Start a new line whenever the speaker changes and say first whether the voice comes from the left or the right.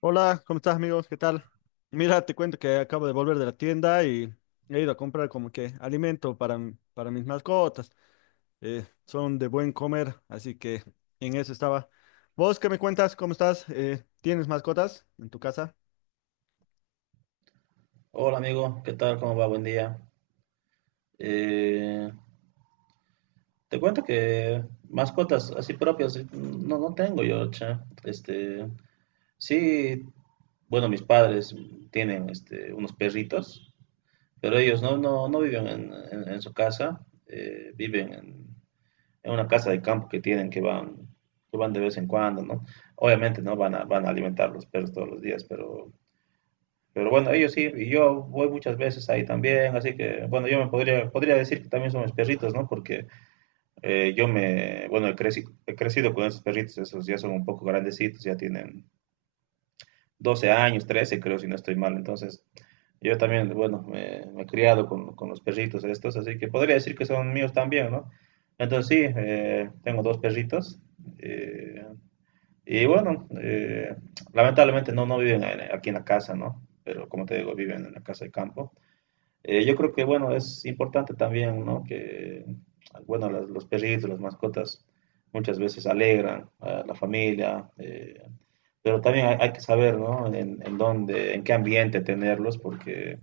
left: Hola, ¿cómo estás, amigos? ¿Qué tal? Mira, te cuento que acabo de volver de la tienda y he ido a comprar como que alimento para, para mis mascotas. Son de buen comer, así que en eso estaba. ¿Vos qué me cuentas? ¿Cómo estás? ¿Tienes mascotas en tu casa?
right: Hola amigo, ¿qué tal? ¿Cómo va? Buen día. Eh, Te cuento que mascotas así propias no, no tengo yo, che. Este, sí, bueno, mis padres tienen este, unos perritos, pero ellos no, no, no viven en, su casa, viven en una casa de campo que tienen que van, de vez en cuando, ¿no? Obviamente no van a alimentar los perros todos los días, pero bueno, ellos sí, y yo voy muchas veces ahí también, así que bueno, yo me podría decir que también son mis perritos, ¿no? Porque bueno, he crecido con esos perritos, esos ya son un poco grandecitos, ya tienen 12 años, 13 creo, si no estoy mal. Entonces, yo también, bueno, me he criado con los perritos estos, así que podría decir que son míos también, ¿no? Entonces sí, tengo dos perritos. eh, y bueno, lamentablemente no, no viven aquí en la casa, ¿no? Pero como te digo, viven en la casa de campo. Yo creo que, bueno, es importante también, ¿no? Que, bueno, los perritos, las mascotas, muchas veces alegran a la familia, pero también hay, que saber, ¿no? En dónde, en qué ambiente tenerlos, porque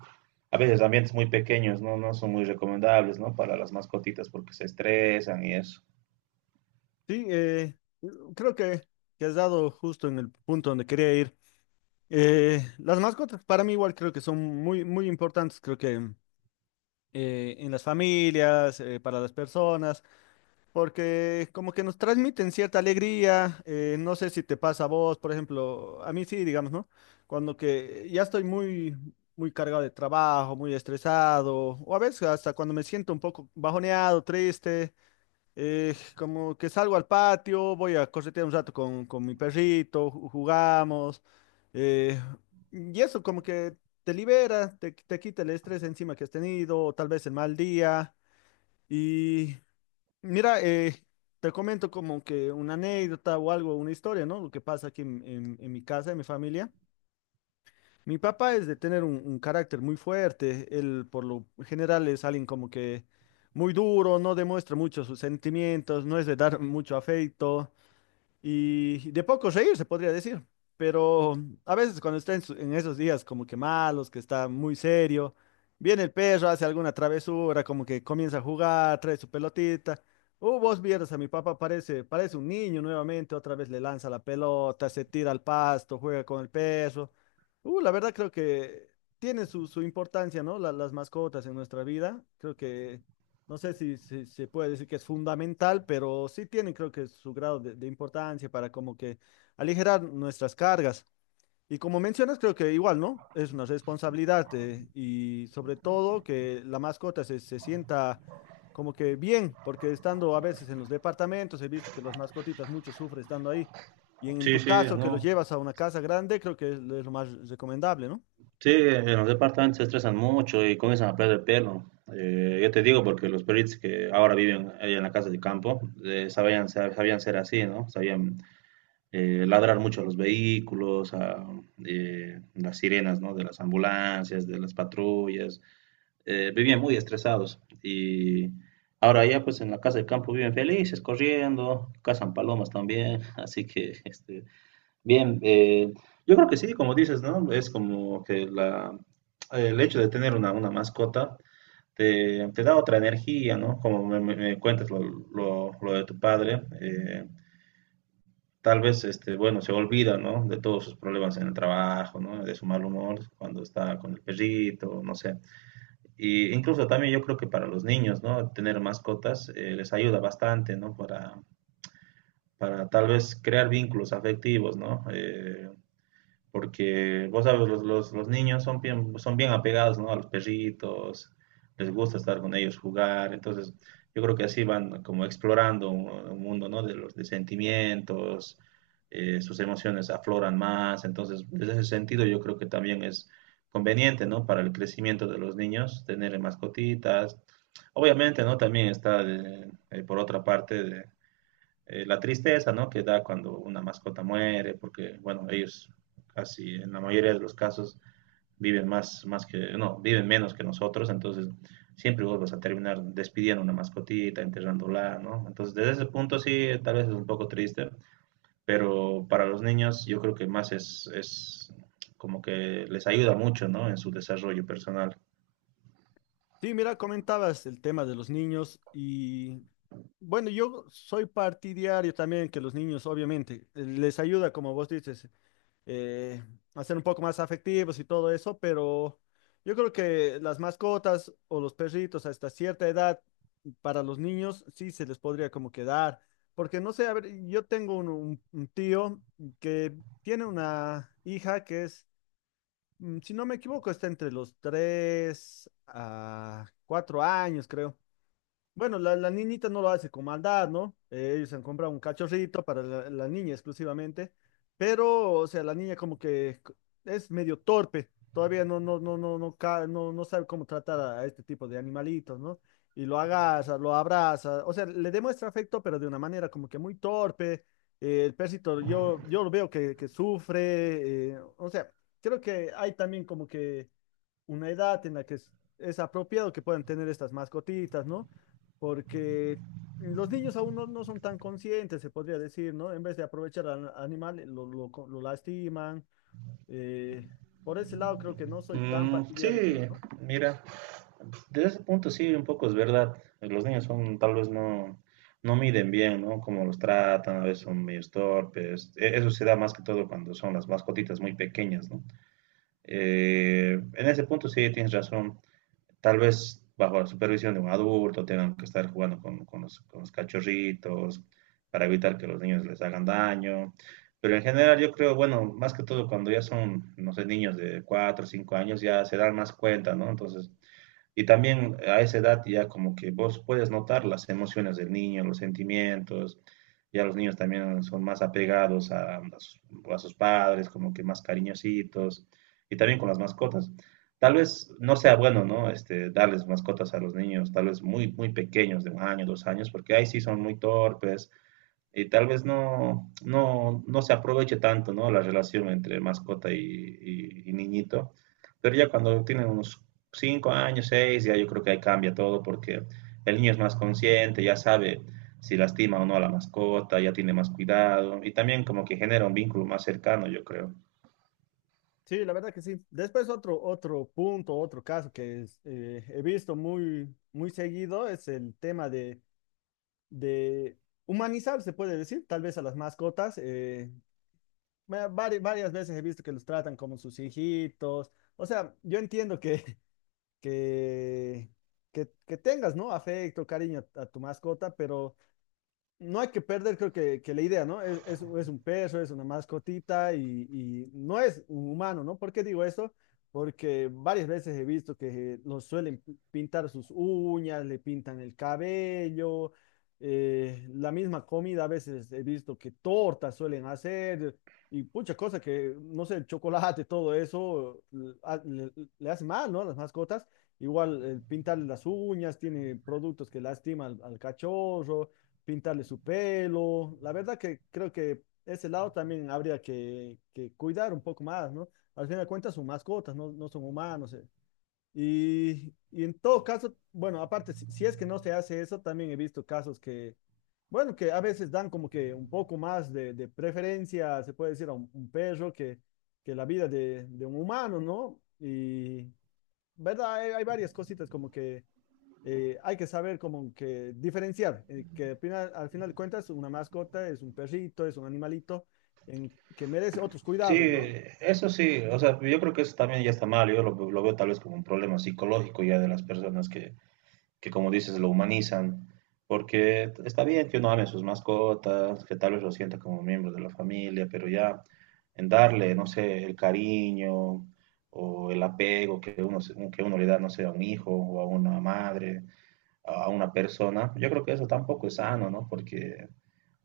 right: a veces ambientes muy pequeños, ¿no? No son muy recomendables, ¿no? Para las mascotitas porque se estresan y eso.
left: Sí, creo que has dado justo en el punto donde quería ir. Las mascotas para mí igual creo que son muy, muy importantes, creo que en las familias, para las personas. Porque como que nos transmiten cierta alegría, no sé si te pasa a vos, por ejemplo, a mí sí, digamos, ¿no? Cuando que ya estoy muy, muy cargado de trabajo, muy estresado, o a veces hasta cuando me siento un poco bajoneado, triste, como que salgo al patio, voy a corretear un rato con mi perrito, jugamos, eh, y eso como que te libera, te quita el estrés encima que has tenido, o tal vez el mal día. Y mira, te comento como que una anécdota o algo, una historia, ¿no? Lo que pasa aquí en, en mi casa, en mi familia. Mi papá es de tener un carácter muy fuerte. Él, por lo general, es alguien como que muy duro, no demuestra mucho sus sentimientos, no es de dar mucho afecto y de poco reír, se podría decir. Pero a veces cuando está en, en esos días como que malos, que está muy serio, viene el perro, hace alguna travesura, como que comienza a jugar, trae su pelotita. Vos vieras a mi papá, parece, parece un niño nuevamente, otra vez le lanza la pelota, se tira al pasto, juega con el perro. La verdad creo que tiene su, su importancia, ¿no? Las mascotas en nuestra vida. Creo que no sé si, si se puede decir que es fundamental, pero sí tiene creo que su grado de importancia para como que aligerar nuestras cargas. Y como mencionas, creo que igual, ¿no? Es una responsabilidad, y sobre todo que la mascota se, se sienta como que bien, porque estando a veces en los departamentos, he visto que las mascotitas mucho sufren estando ahí. Y en
right: Sí,
left: tu
right: sí,
left: caso, que
right: no.
left: los llevas a una casa grande, creo que es lo más recomendable, ¿no?
right: Sí, en los departamentos se estresan mucho y comienzan a perder pelo. Yo te digo porque los perritos que ahora viven ahí en la casa de campo sabían ser así, ¿no? Sabían ladrar mucho a los vehículos, a las sirenas, ¿no? De las ambulancias, de las patrullas. Vivían muy estresados y ahora ya pues en la casa de campo viven felices, corriendo, cazan palomas también, así que este, bien, yo creo que sí, como dices, ¿no? Es como que el hecho de tener una, mascota te da otra energía, ¿no? Como me, me cuentas lo, lo de tu padre, tal vez, este, bueno, se olvida, ¿no? De todos sus problemas en el trabajo, ¿no? De su mal humor cuando está con el perrito, no sé. Y incluso también yo creo que para los niños, ¿no? Tener mascotas les ayuda bastante, ¿no? Para, tal vez crear vínculos afectivos, ¿no? Porque vos sabes, los niños son bien apegados, ¿no? a los perritos, les gusta estar con ellos, jugar, entonces yo creo que así van como explorando un mundo, ¿no? de los de sentimientos, sus emociones afloran más, entonces desde ese sentido yo creo que también es conveniente, ¿no? para el crecimiento de los niños tener mascotitas. Obviamente, ¿no? también está por otra parte de la tristeza, ¿no? Que da cuando una mascota muere, porque, bueno, ellos casi en la mayoría de los casos viven más que, no, viven menos que nosotros, entonces siempre vos vas a terminar despidiendo una mascotita, enterrándola, ¿no? Entonces, desde ese punto sí, tal vez es un poco triste, pero para los niños yo creo que más es como que les ayuda mucho, ¿no? En su desarrollo personal.
left: Sí, mira, comentabas el tema de los niños y bueno, yo soy partidario también que los niños, obviamente, les ayuda, como vos dices, eh, a ser un poco más afectivos y todo eso, pero yo creo que las mascotas o los perritos hasta cierta edad para los niños sí se les podría como quedar, porque no sé, a ver, yo tengo un, un tío que tiene una hija que es si no me equivoco, está entre los 3 a 4 años, creo. Bueno, la niñita no lo hace con maldad, ¿no? Ellos han comprado un cachorrito para la, la niña exclusivamente, pero, o sea, la niña como que es medio torpe, todavía no, no, no, no, no, no, no sabe cómo tratar a este tipo de animalitos, ¿no? Y lo agarra, lo abraza, o sea, le demuestra afecto, pero de una manera como que muy torpe. El perrito, yo lo veo que sufre, o sea, creo que hay también como que una edad en la que es apropiado que puedan tener estas mascotitas, ¿no? Porque los niños aún no, no son tan conscientes, se podría decir, ¿no? En vez de aprovechar al animal, lo lastiman. eh, por ese lado creo que no soy tan
right: Mm,
left: partidario,
right: sí,
left: creo, ¿no?
right: mira, desde ese punto sí, un poco es verdad. Los niños son, tal vez no, no miden bien, ¿no? Cómo los tratan, a veces son medio torpes. Eso se da más que todo cuando son las mascotitas muy pequeñas, ¿no? En ese punto sí, tienes razón, tal vez bajo la supervisión de un adulto tengan que estar jugando con, con los cachorritos para evitar que los niños les hagan daño. Pero en general yo creo, bueno, más que todo cuando ya son, no sé, niños de 4 o 5 años ya se dan más cuenta, ¿no? Entonces y también a esa edad ya como que vos puedes notar las emociones del niño, los sentimientos, ya los niños también son más apegados a sus padres, como que más cariñositos, y también con las mascotas. Tal vez no sea bueno, ¿no? Este, darles mascotas a los niños, tal vez muy, muy pequeños, de 1 año, 2 años, porque ahí sí son muy torpes, y tal vez no, no, no se aproveche tanto, ¿no? La relación entre mascota y, y niñito. Pero ya cuando tienen unos 5 años, 6, ya yo creo que ahí cambia todo porque el niño es más consciente, ya sabe si lastima o no a la mascota, ya tiene más cuidado y también como que genera un vínculo más cercano, yo creo.
left: Sí, la verdad que sí. Después otro, otro punto, otro caso que es, he visto muy, muy seguido es el tema de humanizar, se puede decir, tal vez a las mascotas. Varias, veces he visto que los tratan como sus hijitos. O sea, yo entiendo que, que, que tengas, ¿no? Afecto, cariño a tu mascota, pero no hay que perder, creo que la idea, ¿no? Es un perro, es una mascotita y no es un humano, ¿no? ¿Por qué digo esto? Porque varias veces he visto que los suelen pintar sus uñas, le pintan el cabello, la misma comida a veces he visto que tortas suelen hacer y muchas cosas que, no sé, el chocolate, todo eso, le, le hace mal, ¿no? A las mascotas. Igual, pintarle las uñas tiene productos que lastiman al al cachorro pintarle su pelo. La verdad que creo que ese lado también habría que cuidar un poco más, ¿no? Al fin de cuentas son mascotas, no, no son humanos. Y en todo caso, bueno, aparte, si, si es que no se hace eso, también he visto casos que, bueno, que a veces dan como que un poco más de preferencia, se puede decir, a un perro que la vida de un humano, ¿no? Y, ¿verdad? Hay varias cositas como que hay que saber como que diferenciar, que al final de cuentas una mascota es un perrito, es un animalito en, que merece otros
right: Sí,
left: cuidados, ¿no?
right: eso sí, o sea, yo creo que eso también ya está mal, yo lo veo tal vez como un problema psicológico ya de las personas que como dices lo humanizan, porque está bien que uno ame a sus mascotas, que tal vez lo sienta como miembro de la familia, pero ya en darle, no sé, el cariño o el apego que uno, que uno le da, no sé, a un hijo o a una madre, a una persona, yo creo que eso tampoco es sano, ¿no? Porque,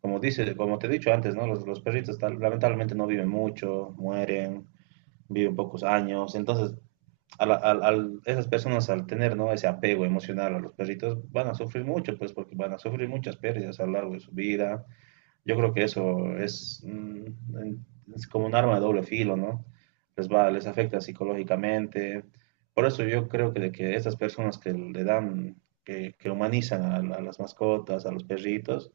right: como dice, como te he dicho antes, ¿no? Los perritos lamentablemente no viven mucho, mueren, viven pocos años, entonces a, la- al- al- esas personas al tener, ¿no? ese apego emocional a los perritos van a sufrir mucho, pues porque van a sufrir muchas pérdidas a lo largo de su vida. Yo creo que eso es, es como un arma de doble filo, ¿no? Les afecta psicológicamente. Por eso yo creo que de que estas personas que le dan, que humanizan a las mascotas, a los perritos,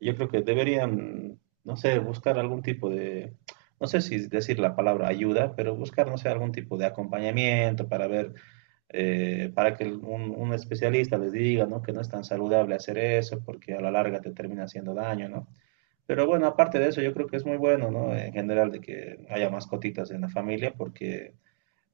right: yo creo que deberían, no sé, buscar algún tipo de, no sé si decir la palabra ayuda, pero buscar, no sé, algún tipo de acompañamiento para ver para que un especialista les diga, ¿no? Que no es tan saludable hacer eso porque a la larga te termina haciendo daño, ¿no? Pero bueno, aparte de eso, yo creo que es muy bueno, ¿no? En general, de que haya mascotitas en la familia porque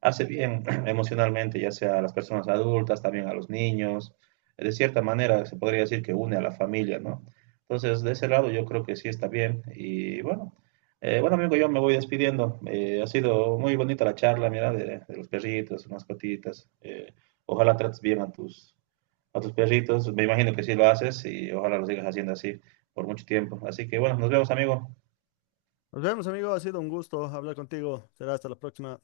right: hace bien emocionalmente, ya sea a las personas adultas, también a los niños. De cierta manera se podría decir que une a la familia, ¿no? Entonces, de ese lado yo creo que sí está bien. Y bueno, bueno amigo, yo me voy despidiendo. Ha sido muy bonita la charla, mira, de, los perritos, mascotitas. Ojalá trates bien a tus perritos. Me imagino que sí lo haces y ojalá lo sigas haciendo así por mucho tiempo. Así que bueno, nos vemos, amigo.
left: Nos vemos, amigo. Ha sido un gusto hablar contigo. Será hasta la próxima.